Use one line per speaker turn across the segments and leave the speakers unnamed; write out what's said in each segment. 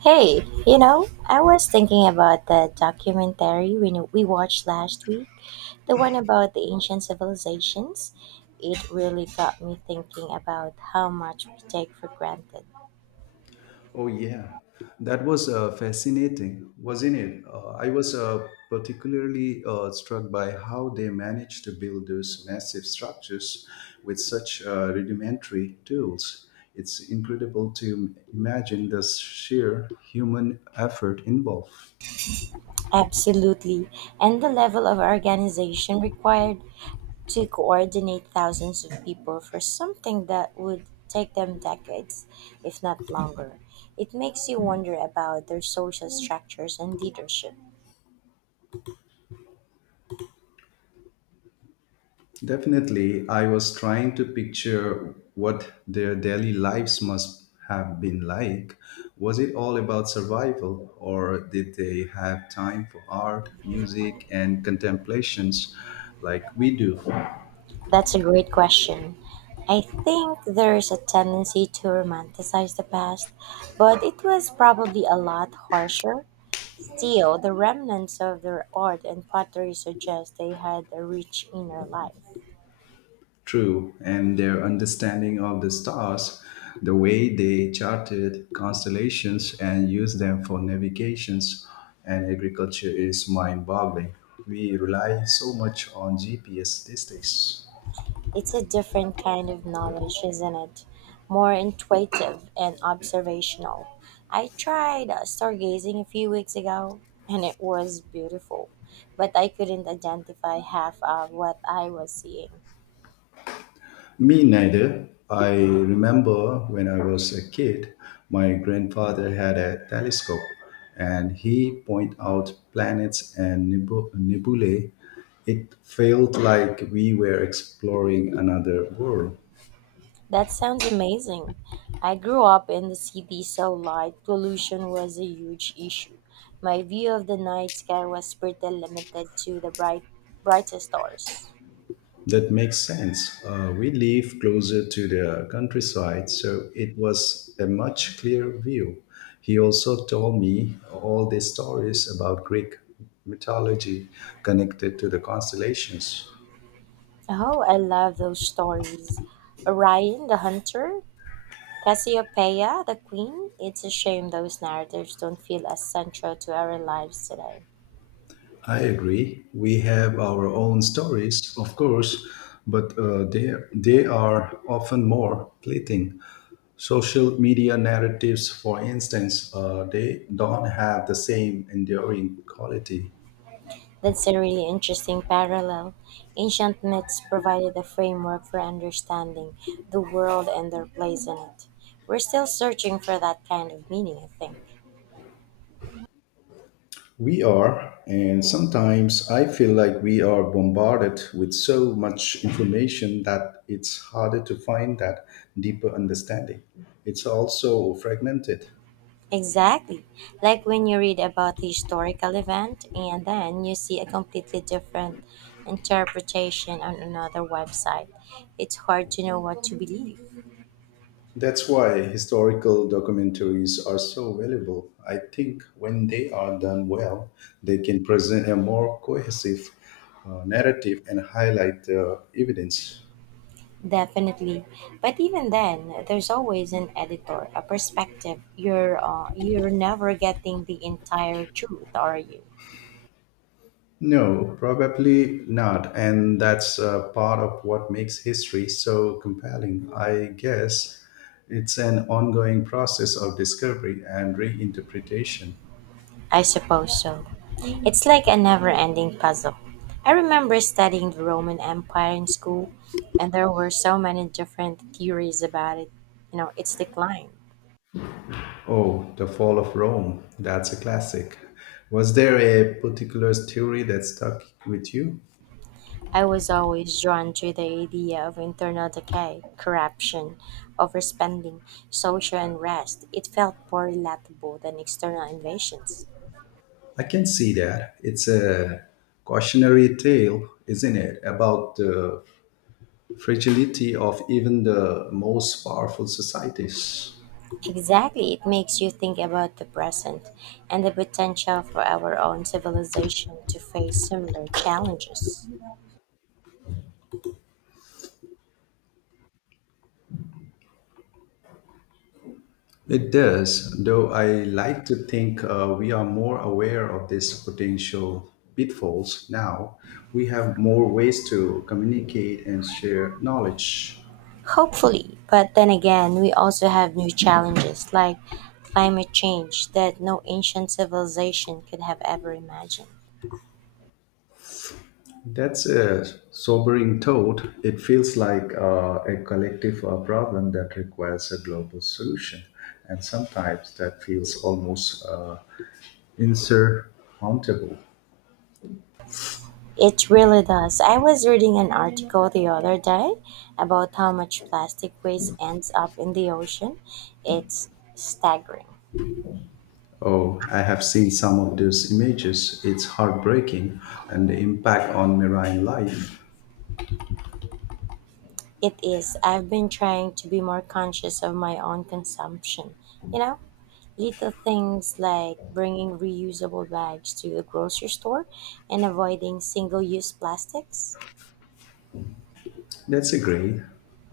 Hey, you know, I was thinking about the documentary we watched last week, the one about the ancient civilizations. It really got me thinking about how much we take for granted.
Oh, yeah. That was fascinating, wasn't it? I was particularly struck by how they managed to build those massive structures with such rudimentary tools. It's incredible to imagine the sheer human effort involved.
Absolutely. And the level of organization required to coordinate thousands of people for something that would take them decades, if not longer. It makes you wonder about their social structures and leadership.
Definitely, I was trying to picture what their daily lives must have been like. Was it all about survival, or did they have time for art, music, and contemplations like we do?
That's a great question. I think there is a tendency to romanticize the past, but it was probably a lot harsher. Still, the remnants of their art and pottery suggest they had a rich inner life.
True, and their understanding of the stars, the way they charted constellations and used them for navigations and agriculture is mind boggling. We rely so much on GPS these days.
It's a different kind of knowledge, isn't it? More intuitive and observational. I tried stargazing a few weeks ago, and it was beautiful, but I couldn't identify half of what I was seeing.
Me neither. I remember when I was a kid, my grandfather had a telescope and he pointed out planets and nebulae. It felt like we were exploring another world.
That sounds amazing. I grew up in the city, so light pollution was a huge issue. My view of the night sky was pretty limited to the bright, brightest stars.
That makes sense. We live closer to the countryside, so it was a much clearer view. He also told me all these stories about Greek mythology connected to the constellations.
Oh, I love those stories. Orion the Hunter, Cassiopeia the Queen. It's a shame those narratives don't feel as central to our lives today.
I agree. We have our own stories, of course, but they are often more fleeting. Social media narratives, for instance, they don't have the same enduring quality.
That's a really interesting parallel. Ancient myths provided a framework for understanding the world and their place in it. We're still searching for that kind of meaning, I think.
We are, and sometimes I feel like we are bombarded with so much information that it's harder to find that deeper understanding. It's also fragmented.
Exactly. Like when you read about a historical event and then you see a completely different interpretation on another website. It's hard to know what to believe.
That's why historical documentaries are so valuable. I think when they are done well, they can present a more cohesive narrative and highlight the evidence.
Definitely. But even then, there's always an editor, a perspective. You're never getting the entire truth, are you?
No, probably not. And that's part of what makes history so compelling. I guess it's an ongoing process of discovery and reinterpretation.
I suppose so. It's like a never-ending puzzle. I remember studying the Roman Empire in school, and there were so many different theories about it, you know, its decline.
Oh, The Fall of Rome. That's a classic. Was there a particular theory that stuck with you?
I was always drawn to the idea of internal decay, corruption, overspending, social unrest. It felt more relatable than external invasions.
I can see that. It's a cautionary tale, isn't it, about the fragility of even the most powerful societies.
Exactly, it makes you think about the present and the potential for our own civilization to face similar challenges.
It does, though I like to think we are more aware of these potential pitfalls now. We have more ways to communicate and share knowledge.
Hopefully, but then again, we also have new challenges like climate change that no ancient civilization could have ever imagined.
That's a sobering thought. It feels like a collective problem that requires a global solution, and sometimes that feels almost insurmountable.
It really does. I was reading an article the other day about how much plastic waste ends up in the ocean. It's staggering.
Oh, I have seen some of those images. It's heartbreaking, and the impact on marine life.
It is. I've been trying to be more conscious of my own consumption. You know, little things like bringing reusable bags to the grocery store and avoiding single use plastics.
That's a great.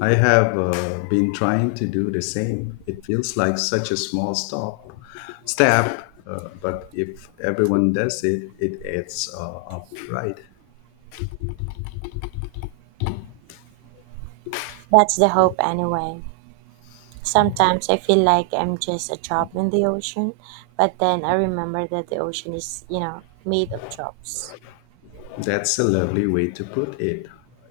I have been trying to do the same. It feels like such a small step, but if everyone does it, it adds up, right?
That's the hope, anyway. Sometimes I feel like I'm just a drop in the ocean, but then I remember that the ocean is, you know, made of drops.
That's a lovely way to put it.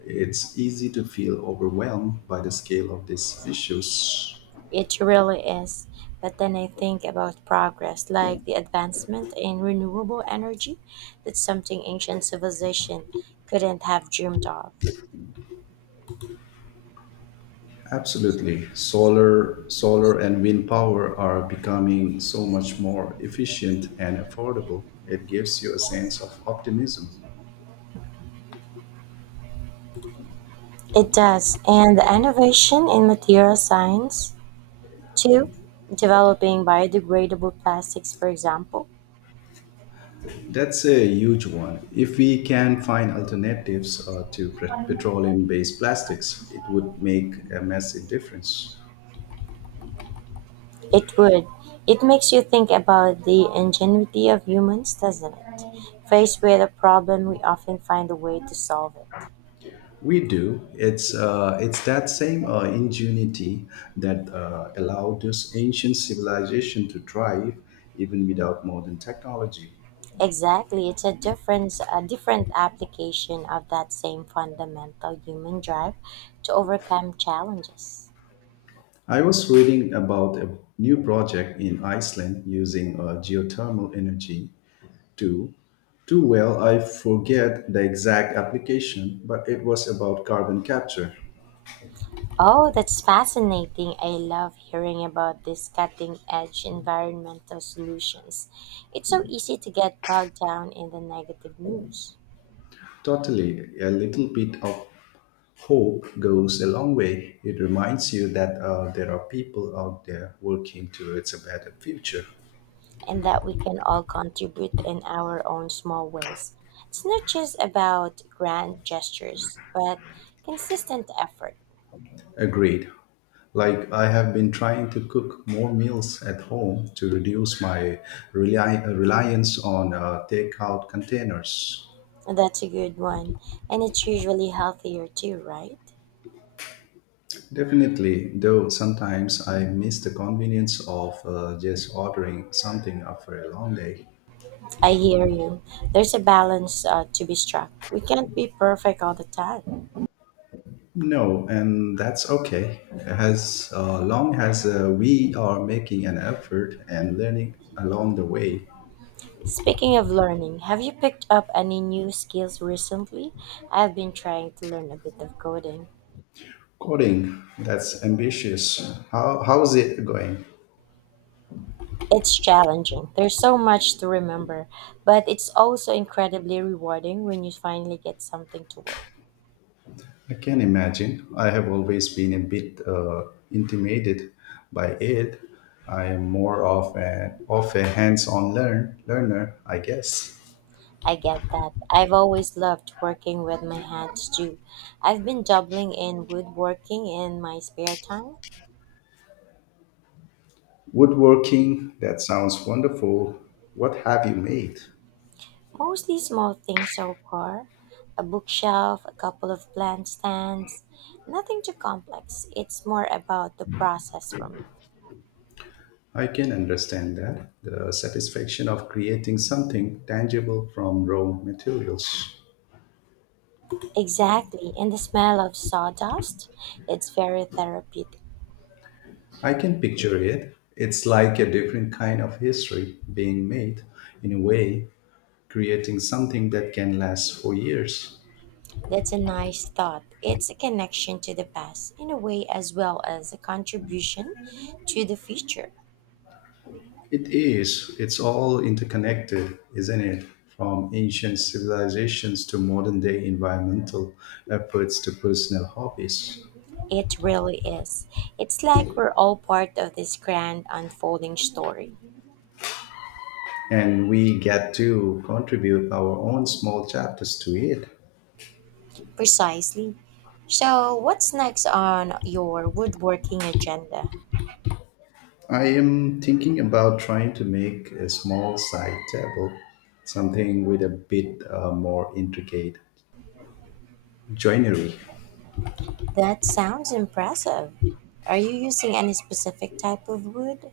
It's easy to feel overwhelmed by the scale of these issues.
It really is. But then I think about progress, like the advancement in renewable energy, that's something ancient civilization couldn't have dreamed of.
Absolutely. Solar and wind power are becoming so much more efficient and affordable. It gives you a sense of optimism.
It does, and the innovation in material science, too, developing biodegradable plastics, for example.
That's a huge one. If we can find alternatives to petroleum based plastics, it would make a massive difference.
It would. It makes you think about the ingenuity of humans, doesn't it? Faced with a problem, we often find a way to solve it.
We do. It's that same ingenuity that allowed this ancient civilization to thrive even without modern technology.
Exactly, it's a difference, a different application of that same fundamental human drive to overcome challenges.
I was reading about a new project in Iceland using geothermal energy too too well. I forget the exact application, but it was about carbon capture.
Oh, that's fascinating. I love hearing about these cutting edge environmental solutions. It's so easy to get bogged down in the negative news.
Totally, a little bit of hope goes a long way. It reminds you that there are people out there working towards a better future.
And that we can all contribute in our own small ways. It's not just about grand gestures, but consistent effort.
Agreed. Like I have been trying to cook more meals at home to reduce my reliance on takeout containers.
That's a good one. And it's usually healthier too, right?
Definitely, though sometimes I miss the convenience of just ordering something after a long day.
I hear you. There's a balance to be struck. We can't be perfect all the time.
No, and that's okay. As long as we are making an effort and learning along the way.
Speaking of learning, have you picked up any new skills recently? I've been trying to learn a bit of coding.
Coding, that's ambitious. How's it going?
It's challenging. There's so much to remember, but it's also incredibly rewarding when you finally get something to work.
I can imagine. I have always been a bit intimidated by it. I am more of a hands on learner, I guess.
I get that. I've always loved working with my hands too. I've been dabbling in woodworking in my spare time,
Woodworking, that sounds wonderful. What have you made?
mostly small things so far. A bookshelf, a couple of plant stands. Nothing too complex. It's more about the process for me.
I can understand that. The satisfaction of creating something tangible from raw materials.
Exactly. And the smell of sawdust, it's very therapeutic.
I can picture it. It's like a different kind of history being made, in a way, creating something that can last for years.
That's a nice thought. It's a connection to the past in a way as well as a contribution to the future.
It is. It's all interconnected, isn't it? From ancient civilizations to modern day environmental efforts to personal hobbies.
It really is. It's like we're all part of this grand unfolding story.
And we get to contribute our own small chapters to it.
Precisely. So, what's next on your woodworking agenda?
I am thinking about trying to make a small side table, something with a bit more intricate joinery.
That sounds impressive. Are you using any specific type of wood?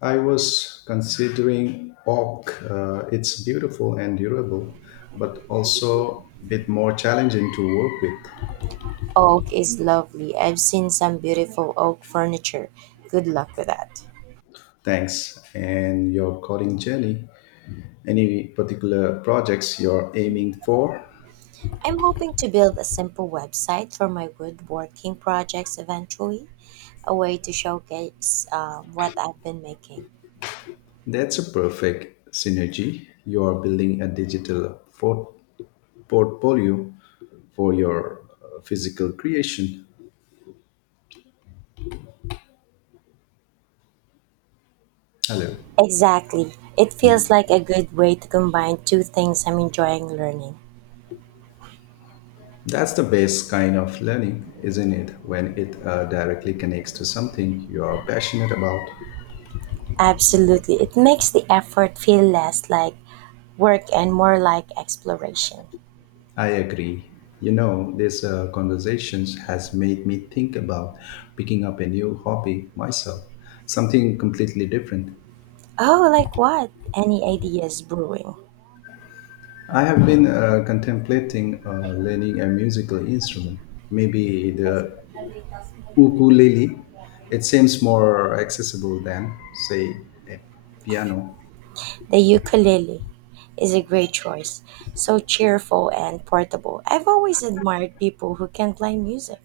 I was considering oak. It's beautiful and durable, but also a bit more challenging to work with.
Oak is lovely. I've seen some beautiful oak furniture. Good luck with that.
Thanks. And your coding journey. Any particular projects you're aiming for?
I'm hoping to build a simple website for my woodworking projects eventually, a way to showcase what I've been making.
That's a perfect synergy. You are building a digital portfolio for your physical creation. Hello.
Exactly. It feels like a good way to combine two things I'm enjoying learning.
That's the best kind of learning, isn't it? When it directly connects to something you are passionate about.
Absolutely. It makes the effort feel less like work and more like exploration.
I agree. You know, this conversation has made me think about picking up a new hobby myself, something completely different.
Oh, like what? Any ideas brewing?
I have been contemplating learning a musical instrument, maybe the ukulele. It seems more accessible than, say, a piano.
The ukulele is a great choice. So cheerful and portable. I've always admired people who can play music.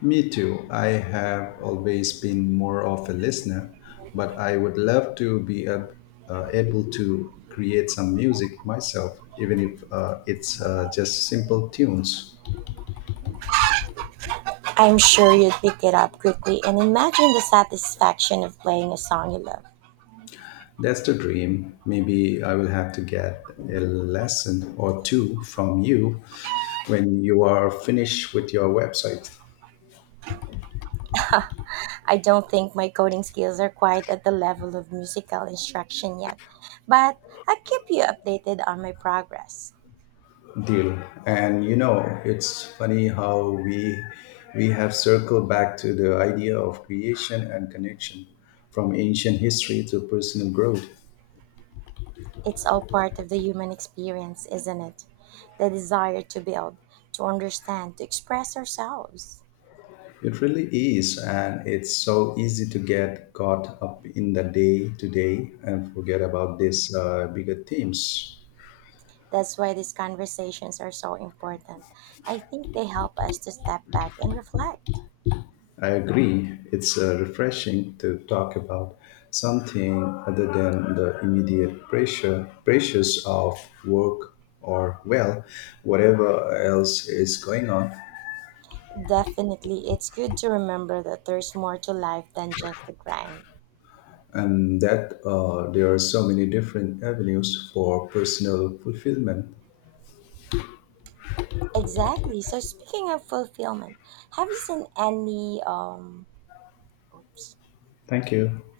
Me too. I have always been more of a listener, but I would love to be able to create some music myself, even if it's just simple tunes.
I'm sure you'd pick it up quickly and imagine the satisfaction of playing a song you love.
That's the dream. Maybe I will have to get a lesson or two from you when you are finished with your website
I don't think my coding skills are quite at the level of musical instruction yet, but I'll keep you updated on my progress.
deal. And you know, it's funny how we have circled back to the idea of creation and connection from ancient history to personal growth.
It's all part of the human experience, isn't it? The desire to build, to understand, to express ourselves.
It really is, and it's so easy to get caught up in the day to day and forget about these bigger themes.
That's why these conversations are so important. I think they help us to step back and reflect.
I agree. It's refreshing to talk about something other than the immediate pressures of work or well, whatever else is going on,
Definitely, it's good to remember that there's more to life than just the grind.
and that there are so many different avenues for personal fulfillment.
Exactly. So speaking of fulfillment, have you seen any oops
Thank you.